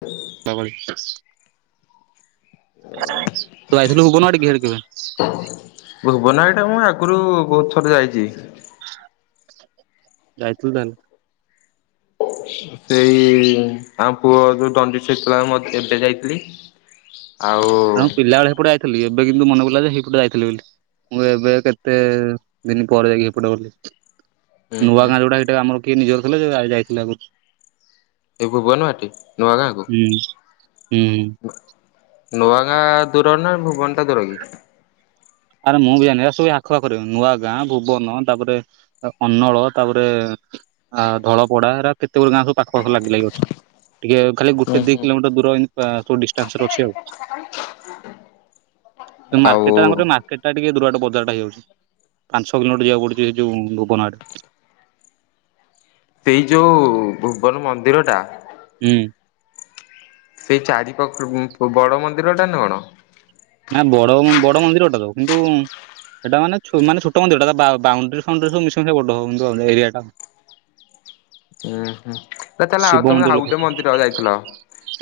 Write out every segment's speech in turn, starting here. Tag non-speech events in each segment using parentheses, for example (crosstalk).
ସୁ ହଁ ଭାଇ ତୁ ଯାଇଥିଲୁ ଅଙ୍ଗନବାଡ଼ି ଆଡ଼େ କେବେ ଭୁବନଘାଇ ମୁଁ ଆଗରୁ ବହୁତ ଥର ଯାଇଛି ଯାଇଥିଲୁ ତାହେଲେ ସେଇ ଆମ ପୁଅ ଯୋଉ ଦଣ୍ଡିସି ହେଇଥିଲା ମଝିରେ ଏବେ ଯାଇଥିଲି ଆଉ ହଁ ପିଲା ବେଳେ ସେପଟେ ହାଇଥିଲି ଏବେ କିନ୍ତୁ ମନେ ପଡ଼ିଲା ଯେ ସେଇପଟେ ଯାଇଥିଲି ବୋଲି ମୁଁ ଏବେ କେତେଦିନି ପରେ ଯାଇକି ଏପଟେ ଗଲି ହୁଁ ହୁଁ ନୂଆଗାଁ ଯୋଉଡା ସେଟା ଆମର କିଏ ନିଜର ଥିଲା ଯେ ଯାଇଥିଲି ଆଗରୁ ଏ ଭୁବନବାଟି ନୂଆ ଗାଁ କୁ ହୁଁ ହୁଁ ନୂଆ ଗାଁ ଦୂର ନା ଭୁବନଟା ଦୂର କି ଆରେ ମୁଁ ବି ଜାଣିନି ସବୁ ଆଖପାଖରେ ନୂଆଗାଁ ଭୁବନ ତାପରେ କନ୍ନଳ ତାପରେ ଅ ଧଳପଡା ଏ କେତେ ଗୁଡେ ଗାଁ ସବୁ ପାଖ ପାଖ ଲାଗି ଲାଗି ଅଛି ଟିକେ ଖାଲି ଗୋଟେ ହୁଁ ଦି ହୁଁ କିଲୋମିଟର ଦୂର ଏମିତି ଆ ସବୁ ଡିଷ୍ଟାନ୍ସରେ ଅଛି ଆଉ ଆଉ ମାର୍କେଟ ରେ ଆମ ମାର୍କେଟ୍ ଟିକେ ଦୂର ବାଟ ବଜାରଟା ହେଇଯାଉଛି ପାଞ୍ଚ ଛଅ କିଲୋମିଟର ଯିବାକୁ ପଡଛି ହେ ଯୋଉ ଭୁବନ ଆଡ଼େ ସେଇ ଯୋଉ ଭୁବନ ମନ୍ଦିରଟା ହୁଁ ସେଇ ଚାରିପଖରେ ବଡ଼ ମନ୍ଦିରଟା ନା କଣ ନା ବଡ଼ ବଡ଼ ମନ୍ଦିରଟା ତ କିନ୍ତୁ ସେଟା ମାନେ ମାନେ ଛୋଟ ମନ୍ଦିରଟା ତା ବା ବାଉଣ୍ଡରୀ ଫାଉଣ୍ଡ୍ରିଙ୍ଗି ସବୁ ମିଶି କି ବଡ଼ ଏରିଆ ଟା ଉୁଁ ହୁଁ ତାହେଲେ ଶିବ ଆଉ ତମେ ମନ୍ଦିର ଆଉ ଲେଖା ଗୋଟେ ହେଇଛି। ମନ୍ଦିର ଯାଇଥିଲ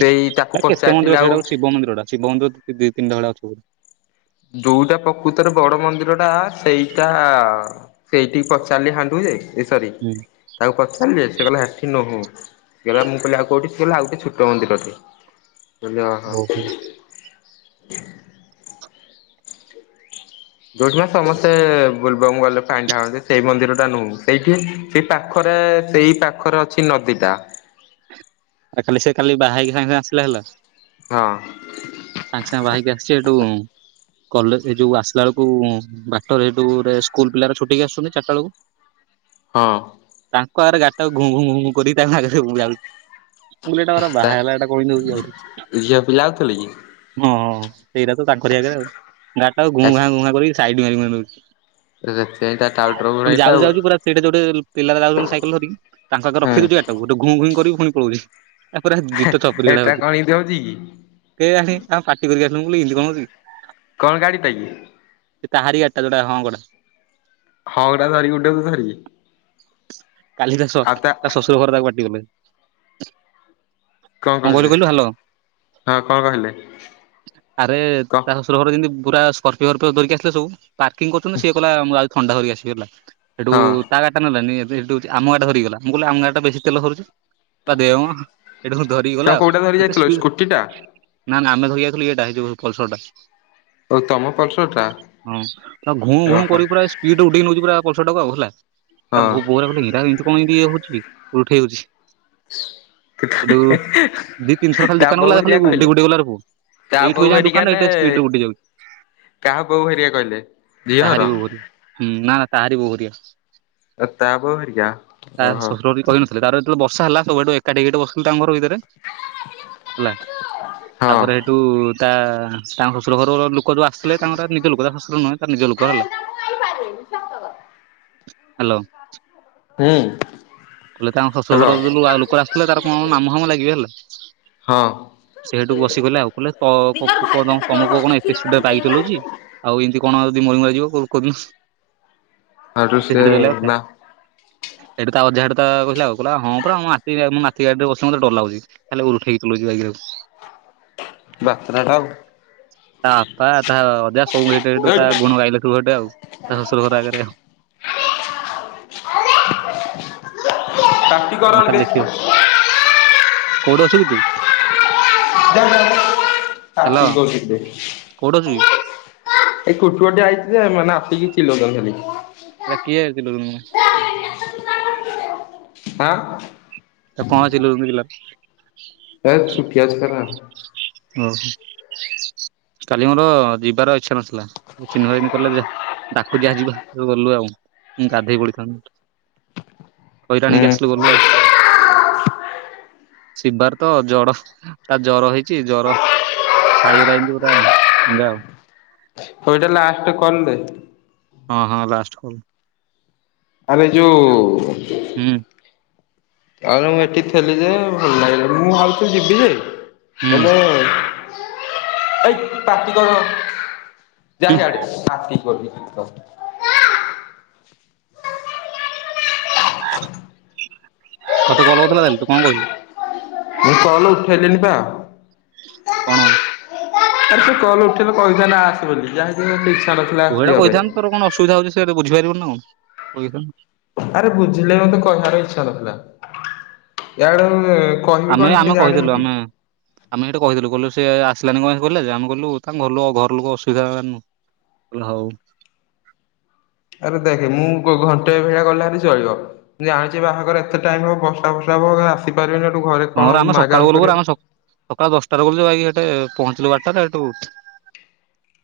ସେଇ ତାକୁ ପଚାରିଥିଲେ ଆଉ ବନ୍ଦୁ ଦି ତିନି ଅଛି ବୋଧେ ଯୋଉଟା ପ୍ରକୃତରେ ବଡ଼ ମନ୍ଦିରଟା ସେଇଟା ସେଇଠି ପଚାରିଲି ହାଣ୍ଡୁ ଯେ ଏ ସରି ହୁଁ ତାକୁ ପଚାରିଲି ସେ କହିଲା ଏଠି ନେହୁ ସେ କ ମୁଁ କହିଲି ଆଉ କେଉଁଠି ମୁଁ କହିଲି ଆଉ ଛୋଟ ମନ୍ଦିର ଟେ କହିଲି ଓହୋ। ଅହୋ ଯୋଉଠି ସମସ୍ତେ ବେଲବମ୍ ଗଲେ ପାଣିଡାଳନ୍ତି ସେଇ ମନ୍ଦିର ଟା ନୁହଁ ସେଇଠି ସେଇ ପାଖରେ ସେଇ ପାଖରେ ଅଛି ନଦୀଟା ରାତିରେ କାଲି ସେ ବାହା‌ ହେଇକି ସାଙ୍ଗେ ସାଙ୍ଗେ ଆସିଲା ହେଲା ହଁ ସାଙ୍ଗେ ସାଙ୍ଗେ ବାହାହେଇକି ଆସିଛି ଏଠୁ କଲେଜ୍ ଏ ଯୋଉ ଆସିଲା ବେଳକୁ ବାଟରେ ସେଠୁ ସ୍କୁଲ୍ ପିଲାଗୁରା ଛୁଟି ହେଇକି ଆସୁଛନ୍ତି ଚାରିଟା ବେଳକୁ ହଁ ତାଙ୍କ ଆଗରେ ଗାଡ଼ି ଟାକୁ ଘୁଁ ଘୁଁ ଘୁଁ ଘୁଁ କରି ତାଙ୍କ ଆଗରେ ମୁଁ ଯାଉଛି ମୁଁ ଏଇଟା ମୋର ବାହାହେଲା ଏଇଟା କହିଦେଉଛି ଆହୁରି ମୁଁ ଯାଉଥିଲି କି ହଁ ସେଇଟା ତ ତାଙ୍କରି ଆଗରେ ଆଉ ଗାଡିଟାକୁ ଘୁ ଆସ ଘା ଘୁ ଘା କରିକି ସାଇଟି ମାରିକି ନେଉଛି ସେଇଟା ପୁଣି ଯାଉଛି ଯାଉଛି ପୁରା ସେଇଠା ଯୋଉଟ ପିଲାଗୁରା ଯାଉଛନ୍ତି ସାଇକେଲ୍ ଧରିକ ତାଙ୍କ ଆଗରେ ରଖି ହୁଁ ଦେଉଛି ଗାଡ଼ି ଟାକୁ ଘୁଁ ଘୁଇଁ କରିକି ପୁଣି ପଳେଉଛି ତାପରେ ଦିତ ଚପରିଡା ହେଉଛି ଦେଓଛି କେ ଜାଣି ତାଙ୍କ ପାଟି ପରିକା ଶୁଭୁନି ବୋଲି ଏମିତି କଣ ହେଉଛି କି କଣ ଗାଡି ପାଇଁ କି? ସେ ତାହାରି ଗାଡ଼ି ଯୋଉଟା ହଁ ଗଡା ହଁ ଗଟା ଚରିଗୁଡ଼ାକୁୁ ବାହାରିବି କାଲି ତା ଶ ତା ଶ୍ୱଶୁର ଘର ତାକୁ ପାଟିକଲେ। କଣ କହିଲେ ହଁ କଣ କହିଲେ? ଆରେ କ ତା ଶ୍ୱଶୁର ଘର ଯେମିତି ପୁରା ସ୍କର୍ପିଓ ଅର୍ପିଓ ଧରିକି ଆସିଥିଲେ ସବୁ। ପାର୍କିଂ କରୁଛନ୍ତି ସିଏ କହିଲା ମୁଁ ଆଉ ଥଣ୍ଡା ଧରିକି ଆସିବି ହେଲା ସେଠୁ ହଁ ତା ଗାଡିଟା ନେଲାଣି ଏବେ ସେଠୁ ଆମ ଗାଡିଟା ଧରିକି ଗଲା ମୁଁ କହିଲି ଆମ ଗାଡିଟା ବେଶୀ ତେଲ ସରୁଛି। ତା ଦେ ମ ଏଇଟା ମୁଁ ଧରିକି ଗଲା ତମେ କୋଉଟା ଧରି କେତେ ଯାଇଥିଲ ସ୍ପିଡ ସ୍କୁଟି ଟା ନା ନା ଆମେ ଧରି ଆଇଥିଲୁ ଇଏଟା ହେଇ ଯୋଉ ପଲସରଟା। ଓ ତମ ପଲସର ଟା ହଁ ତା ଘୁଁ ଘୁଁ ଓହୋ କରି ପୁରା ସ୍ପିଡ୍ ଉଡେଇ ନଉଛି ପୁରା ପଲସରଟାକୁ ଆଉ ହେଲା ତା ଭୋ ହଁ ବୋଉ ଗୋରା କହୁଥିଲେ ଇରା ଏମିତି କଣ ଏମିତି ଇଏ ହଉଛି ଉଠେଇ ହଉଛି। ସେଠୁ ଦି ତିନିଥର ଖାଲି ତା ଦୋକାନ ବୋଉ ଗଲା ହେରିକା ଖାଲି କହିଲେ ଉଡେଇ ଉଡେଇ ଗଲା ଆରେ ବୋଉ ତା ଏଇଠୁ ବୋଉ ହେଇଯା ହେରିକା ଦୋକାନଟା ନେ ଏତେ ସ୍ପଡରେ ଉଡି ଯାଉଛି। କାହା ବୋଉ ହେରିକା କହିଲେ ଝିଅର ତାହାରି ବି ଭୁଲ୍ ନା ନା ତାହାରି ବୋଉ ଘରିଆ ଏ ତା ପୁଅ ଘରିକା ତା ଶ୍ୱଶୁର ଘର ବି କହିନଥିଲେ ତାର ସେଠୁ ବର୍ଷା ହେଲା ସବୁଆଡୁ ଏକାଠି ହେଇକି ସେଠୁ ବସିଲୁ ତାଙ୍କ ଘର ଭିତରେ। ହେଲା ତାପରେ ସେଇଠୁ ତା ତାଙ୍କ ଶ୍ୱଶୁର ଘରର ଲୋ କ ସବୁ ଆସିଲେ ତାଙ୍କର ନିଜ ଲୋକ ତା ଶ୍ୱଶୁର ନୁହେଁ ତାର ନିଜ ଲୋକ ହେଲା। ହାଲୋ। ହୁଁ କହିଲେ ତାଙ୍କ ଶ୍ୱଶୁର ହ୍ୟାଲୋ ଘର ଯୋଉ ନୂଆ ଲୋକ ଆସିଥିଲେ ତାର କଣ ମାମୁଁ ଫାମୁଁ ଲାଗିବେ ହେଲା। ହଁ ସେଇଠୁ ବସି ପଇଲେ ଆଉ କହିଲେ ତ-କ-ପୁ-କ ତମ ତମ ପୁଅ କଣ ଏତେ ସ୍ପିଡରେ ବାଇକ ଚଲଉଛି? ଆଉ ଏମିତି କଣ ଯଦି ମରି ମାରିଯିବ କୋ କୋଉ ଦିନ। ସେଇଠୁ ସେ ବା ସେଇଠୁ ତା ଅଜା ସେଇଠୁ ତା କହିଲା ଆଉ ହଁ ପରା ମୋ ନାତି ଆଉ ମୋ ନାତି ଗାଡିରେ ବସିଲେ ମତେ ଡର ଲାଗୁଛି। ଖାଲି ଉଲଠେଇକି ଚଲଉଛି ବାଇକଟାକୁ। ବାତେରାଟା ଆଉ। ତା ବାପା ତା ଅଜା ସବୁ ଏଠୁ ହେଠୁ ତା ଏଇ ଗୁଣ ଗାଇଲେ ସବୁ ଗୋଟେ ଆଉ। ତା ଶ୍ଵଶୁରଘର ଆଗରେ ତା କୋଉଠି ଅଛୁ କି ତୁ? ହାଲୋ (unintelligible) କୋଉଠି ଅଛୁ କି? ଏଇ କୁଟୁଆଟେ ଆଇଛି ଯେ ମାନେ ଆସିକି ଚିଲଉଛନ୍ତି ଖାଲି। ସେଇଟା କିଏ (unintelligible) ଆଁ? ତା କଣ ଚିଲଉଛି ପିଲା? ଏ ଛୋଟିଆ ଛୋଟିଆ ବା ଓ କାଲି ମୋର ଯିବାର ଇଚ୍ଛା ନଥିଲା। ଚିନୁ ଭାଇ ଏଇନେ କହିଲା ଯା ଡାକୁଛି ଆ ଯିବା ତ ଗଲୁ ଆଉ ଗାଧେଇ ପଡିଥାନ୍ତୁ। ହଇରାଣ ହୁଁ ହେଇକି ଆସିଲୁ ଗଲୁ ଆଉ। ଶିବାର ତ ଜର ତା ଜର ହେଇ ଛି ଜ୍ଵର ଛାଡିଗଲା ଏମିତି ପୁରା ଚାଙ୍ଗା ଆଉ। ହୋଉ ଏଇଟା ଲାଷ୍ଟ କଲରେ ହଁ ହଁ ଲାଷ୍ଟକୁ ଆରେ ଯୋଉ ହୁଁ। ଆଉ ମୁଁ ଏଠି ଥିଲି ଯେ ଭଲ ଲାଗିଲା ମୁଁ ଭାବୁଚି ଯିବି ଯେ ହୁଁ ହେଲେ ଏଇ ପାଟି କର। ଯା ହୁଁ ସିଆଡେ ପାଟି କରୁଚି। ତତେ କଲ କରିଥିଲା ତାହେଲେ ତୁ କଣ କହିଲୁ? ମୁଁ କଲ ଉଠେଇଲିଣିି ବା। (inaudible) ଆରେ ସେ କଲ ଉଠେଇଲେ କହିଥାଆନ୍ତା ଆସେ ବୋଲିି ଯାହାକି ମତେ ଇଛା ନାହିଁ। ତୁ ଏଇଟା କହିଥାନ୍ତୁ ତୋର କଣ ଅସୁବିଧା ହଉଛି ସେ ତତେ ବୁଝି ପାରିବନି ନା କଣ କହିଥାନ୍ତ ଆରେ ବୁଝିଲେ ମତେ କହିବାର ଇଚ୍ଛା ନଥିଲା ୟାଡୁ ଆମେ ଆମେ କହିଥିଲୁ ଆମେ ଆମେ ଏଇଠେ ବଇଥିଲୁ କହିଲୁ ସେ ଆସିଲାନି କଣ କହିଲା ଯେ ଆମେ କହିଲୁ ତାଙ୍କ ଘର ଘର ଲୋକ ଅସୁବିଧା ହେଲାନା ହଉ। ଆରେ ଦେଖେ ମୁଁ ଘଣ୍ଟେ ଭଳିଆ ଗଲେ ହେରି ରହିବ। ଜାଣିଛି ବାହାଘର ଏତେ ଟାଇମ ହବ ବର୍ଷା ଫସା ହବ ଆସିପାରିବେନି ଏ ଘରେ ହଁରେ କଣ ଆମେ ମାଗା ସକାଳୁ ମାଗି ଗଲୁ ପରା କରିବ? ଆମେ ସକାଳ ଦଶଟାରେ ଗଲୁ ଜେ ଭାଇ ସେଠେ ପହଞ୍ଚିଲୁ ବାରଟାରେ ସେଠୁ।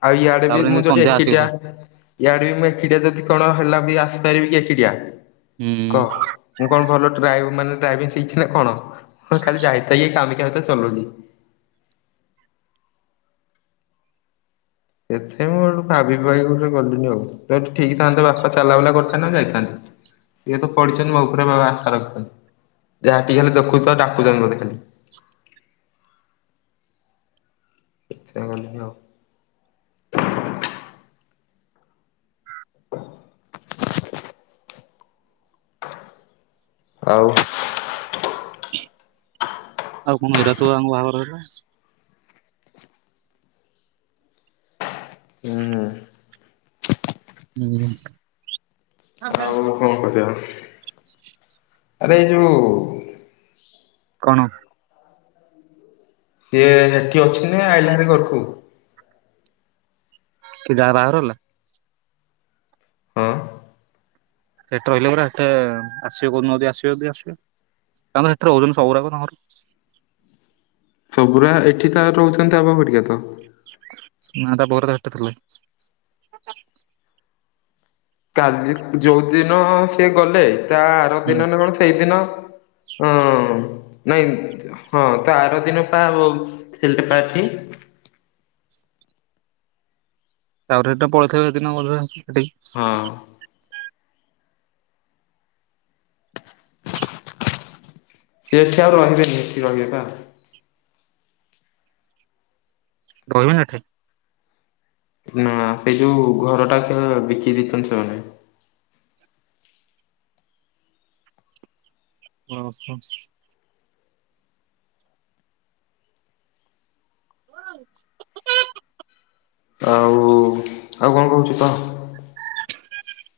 ଆଉ ଇଆଡେ ବି ମୁଁ ଯୋଉଠି ସନ୍ଧ୍ୟା ଆସିଗଲା। ଏକିଟାଆ ଇଆଡେ ବି ମୁଁ ଏକିଟିଆ ଯଦି କଣ ହେଲା ବି ଆସିପାରିବି କି ଏକିଟିଆ ହୁଁ। କହ ମୁଁ କଣ ଭଲ ଡ୍ରାଇଭ ମାନେ ଡ୍ରାଇଭିଂ ଶିଖିଛି ନା କଣ? ହଁ ଖାଲି ଯାହିଁ ତାହିଁ କାମ କୋଉଟା ଚଲଉଛି। ଏଥେ ମୁଁ ଭାବି ଗୋଟେ ଗଲିଣିି ଆଉ ଯଦି ଠିକ ଥାନ୍ତେ ବାପା ଚାଲା ବୁଲା କରିଥାନ୍ତେ ମୁଁ ଯାଇଥାନ୍ତେ। ସିଏ ତ ପଢିଛନ୍ତି ମୋ ଉପରେ ଆଶା ରଖିଛନ୍ତି ଯାହା ଟିକେ ହେଲେ ଦେଖୁଛ ଡାକୁଛନ୍ତି ମତେ ଖାଲି। ସେଇଥିପାଇଁ ଗଲିଣି ଆଉ (inaudible) ଆଉ ଆଉ କଣ ଏରା ସବୁ ଆମ ବାହାଘରରେ ହୁଁ। ଆଉ (inaudible) କଣ କରିବା? ଆରେ ଏଇ ଯୋଉ କଣ? ସିଏ ହେଠୀ ଅଛି ନା ଆଇଲା ଭାରି ଘରକୁ। କିଏ ଯାହା ବାହାଘର ହେଲା। ହଁ। ସେଠି ରହିଲେ ପରେ ଏତେ ଆସିବେ କୋଉଦିନ ଯଦି ଆସିବେ ଯଦି ଆସିବେ କାରଣ ସେଠିର ହଉଛନ୍ତି ସବୁକା ତ ଆମର ସବୁଜା ଏଠି ତ ରହୁଛନ୍ତି ଆମ ଭଡ଼ିକା ତ ନା ତା ପରେ ତ ଏଠି ଥିଲେ। କାଲି ଯୋଉ ଦିନ ସିଏ ଗଲେ ତା ଆର ହୁଁ। ଦିନ ନ କଣ ସେଇଦିନ? ହଁ ନାଇ ହଁ ତା ଆର ଦିନ ପା ଆଉ ଥିଲେ ବା ଏଠି। ତ ଆଉ ଥରେ ତ ପଳେଇଥିବ ସେ ଦିନ ବୋଧେ ସେଠି। ହଁ। ସେ ଏଠି ଆଉ ରହିବେନି ଏଠି ରହିବେ ବା। ରହିବନି ଏଠି? ନା ସେଇ ଯୋଉ ଘର ଟା ବିକି ଦେଇଛନ୍ତି ସେମାନେ। ଓ ହୋ। ହୋଇ ଆଉ ଆଉ କଣ କହୁଛୁ କହ? (inaudible)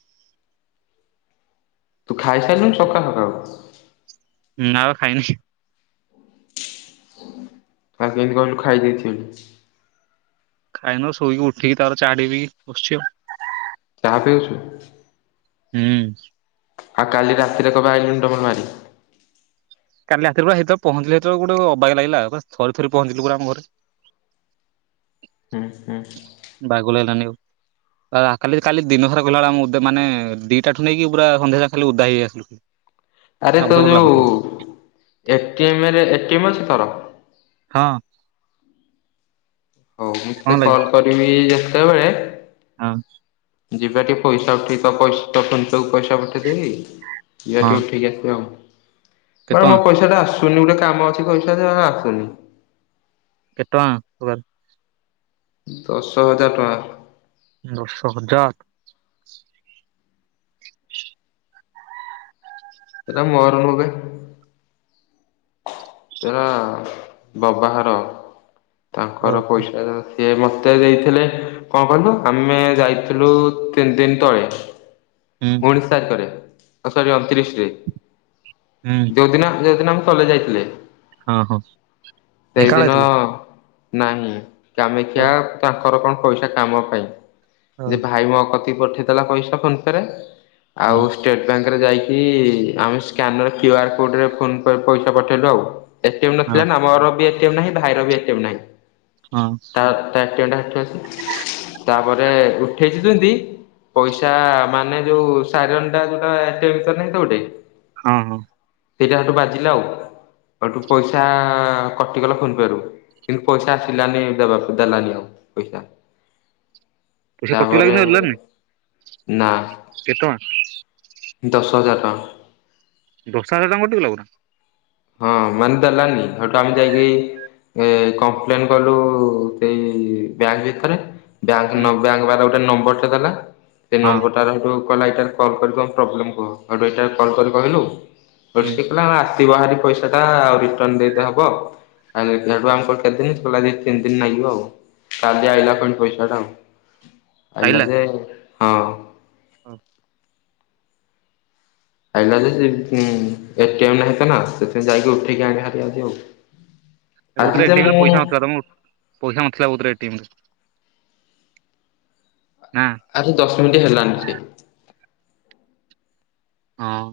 ତୁ ଖାଇସାରିଲୁଣୀ ସକାଳୁ ସକାଳୁ? ନାଁ ବା ଖାଇନି। ଆଉ କେମିତି କହିଲୁ ଖାଇ ଦେଇଥିଲି? ଖାଇନୁ ଶୋଇକି ଉଠିକି ତାପରେ ଚା ଟିକେ ପିଇକି ବସିଚି ଆଉ। ଚାହା ପିଉଛୁ? ହୁଁ। ଆଉ କାଲି ରାତିରେ କଣ ପାଇଁ ଆଇଲୁନି ଟମଲ ମାରି। କାଲି ରାତିରେ ପୁରା ହେଇତ ପହଞ୍ଚିଲି ଯେତେବେଳେ କୁ ଗୋଟେ ଅବାଗିଆ ଲାଗିଲା ଆଉ, ବାସ ଥରି ଥରି ପହଞ୍ଚିଲୁୁ ପରା ଆମ ଘରେ। ଉଁ ହୁଁ। ବାଗଲାଗିଲାନି ଆଉ। ଆ କାଲି, କାଲି ଦିନସାରା ଗଲାବେଳେ ଆମେ ଓଦା ମାନେ ଦିଟାଠୁ ନେଇକି ପୁରା ସନ୍ଧ୍ୟା ଯାଏଁ ଖାଲି ଓଦା ହେଇ ହେଇ ଆସିଲୁ। ଆରେ ତୋ ଆବୁଧା ଗୋଟେ ଯୋଉ ଲାଗୁଥିବ ଏଟିଏମ୍ ରେ ଏଟିଏମ୍ ଅଛି ତୋର? ହଁ। ହଉ ମୁଁ କଣ ତତେ ଲାଗେ କଲ କରିବି ଯେତେବେଳେ ହଁ। ଯିବା ଟିକେ ପଇସା ଉଠେଇ ତ ପଇସା ତ ଫୋନ୍ ପେ କୁ ପଇସା ପଠେଇଦେବି। ଯିବା ଟିକେ ହଁ ଉଠେଇକି ଆସିବା ଆଉ। କେତେ ବାଳ ମୋ ଟଙ୍କା ପଇସାଟା ଆସ ସୁନି ଗୋଟେ କାମ ଅଛି ପଇସା ଯେ ଆସୁନି। କେତେ ଟଙ୍କା ପୁରା? ଦଶ ହଜାର ଟଙ୍କା। ଦଶ ହଜାର! (inaudible) ସେଟା ମୋର ନୁହଁବେ। ସେରା ବବା ଘର, ତାଙ୍କର ପଇସା ଦ ସିଏ ମୋତେ ଦେଇଥିଲେ କଣ କହିଲୁ ଆମେ ଯାଇଥିଲୁ ତିନିଦିନ ତଳେ। (inaudible) ହୁଁ। ଉଣିଶ ତାରିଖରେ ଓ ସରି ଅଣତିରିଶରେ। ହୁଁ। ଯୋଉଦିନ, ଯୋଉଦିନ ଆମେ କଲେଜ୍ ଯାଇଥିଲେ। ଓ ହଁ। ଢେଙ୍କାନାଳ ସେଇଦିନ ଆଇଥିଲ? ନାହିଁ ହଁ କାମେକ୍ଷା ପାଖରୁ କଣ ପଇସା କାମ ପାଇଁ ହଁ ଯେ ଭାଇ ମୋକତି ପଠେଇଥିଲା ପଇସା ଫୋନ ପେରେ। ହଁ ଆଉ ଷ୍ଟେଟ ବ୍ୟାଙ୍କରେ ଯାଇକି ଆମେ ସ୍କାନର କ୍ୟୁ ଆର୍ କୋଡ଼ରେ ଫୋନ୍ ପେ ପଇସା ପଠେଇଲୁ ଆଉ। ଏଟିଏମ୍ ନଥିଲା ନା ଆମର ବି ଏଟିଏମ୍ ନାହିଁ ଭାଇର ବି ଏଟିଏମ୍ ନାହିଁ। ହଁ। ତାର ତା ଏଟିଏମଟା ଏଠୁ ଅସି ତାପରେ ଉଠେଇଛି ଯେମିତି ପଇସା ମାନେ ଯୋଉ ସାଇରନଟା, ଯୋଉଟା ଏଟିଏମ୍ ଭିତରେ ନାହିଁ ତ ଗୋଟେ? ହଁ, ହଁ। ସେଇଟା ହେଠୁ ବାଜିଲା ଆଉ। ହେଠୁ ପଇସା କଟିଗଲା ଫୋନ୍ ପେ ରୁ। କିନ୍ତୁ ପଇସା ଆସିଲାନି, ଦେବାକୁ ଦେଲାନି ଆଉ ପଇସା। ପଇସା କଟିଗଲା ତାପରେ, ନା। କେତଙ୍କ (unintelligible) ଦଶ ହଜାର ଟଙ୍କା! ଦଶ ହଜାର ଟଙ୍କା କଟି ଗଲା ପୁରା। ହଁ, ମାନିଦେଲାନି। ସେଠୁ ଆମେ ଯାଇକି ଏ କମ୍ପ୍ଲେନ କଲୁ ସେଇ ବ୍ୟାଙ୍କ ଭିତରେ। ବ୍ୟାଙ୍କ ନ ହୁଁ ବ୍ୟାଙ୍କ ବା ଗୋଟେ ନମ୍ବର ଦେଲା, ସେ ହଁ ନମ୍ବର (inaudible) ପ୍ରୋବ୍ଲେମ କୁହ, ଏଇଟା କଲ କରି କହିଲୁ। ହୁଁ ତା ଆସିବ, ବାହାରି ପଇସାଟା ଆଉ ରିଟର୍ଣ ଦେଇଦେ ହବ। (unintelligible) କେତେ ଦିନ? ତିନି ଦିନ ନାଗିବ ଆଉ? କାଲି ଆଇଲା କ ପଇସା ଟା ଆଉ? ଆଇିଲା ଆଇଲା? ଯେ, ହଁ। (inaudible) ଆଇଲା ଯେ, ଏ କେହି ନାହିଁ ତ ନା! ସେଥିପାଇଁ ଯାଇକି ଉଠେଇକି ଆଣି ହାରିବା ଆଉ‌ ହୁଁ କୋଉଥିର ଏଟିଏମ୍ ରେ ପଇସା ନଥିଲା ତମ? ପଇସା ନଥିଲା ବୋଧେ ଏଟିଏମ୍ ରେ, (inaudible) ନାଁ? ଆରେ, ଦଶ ମିନିଟ୍ ହେଲାନଣି ସେ। ହଁ।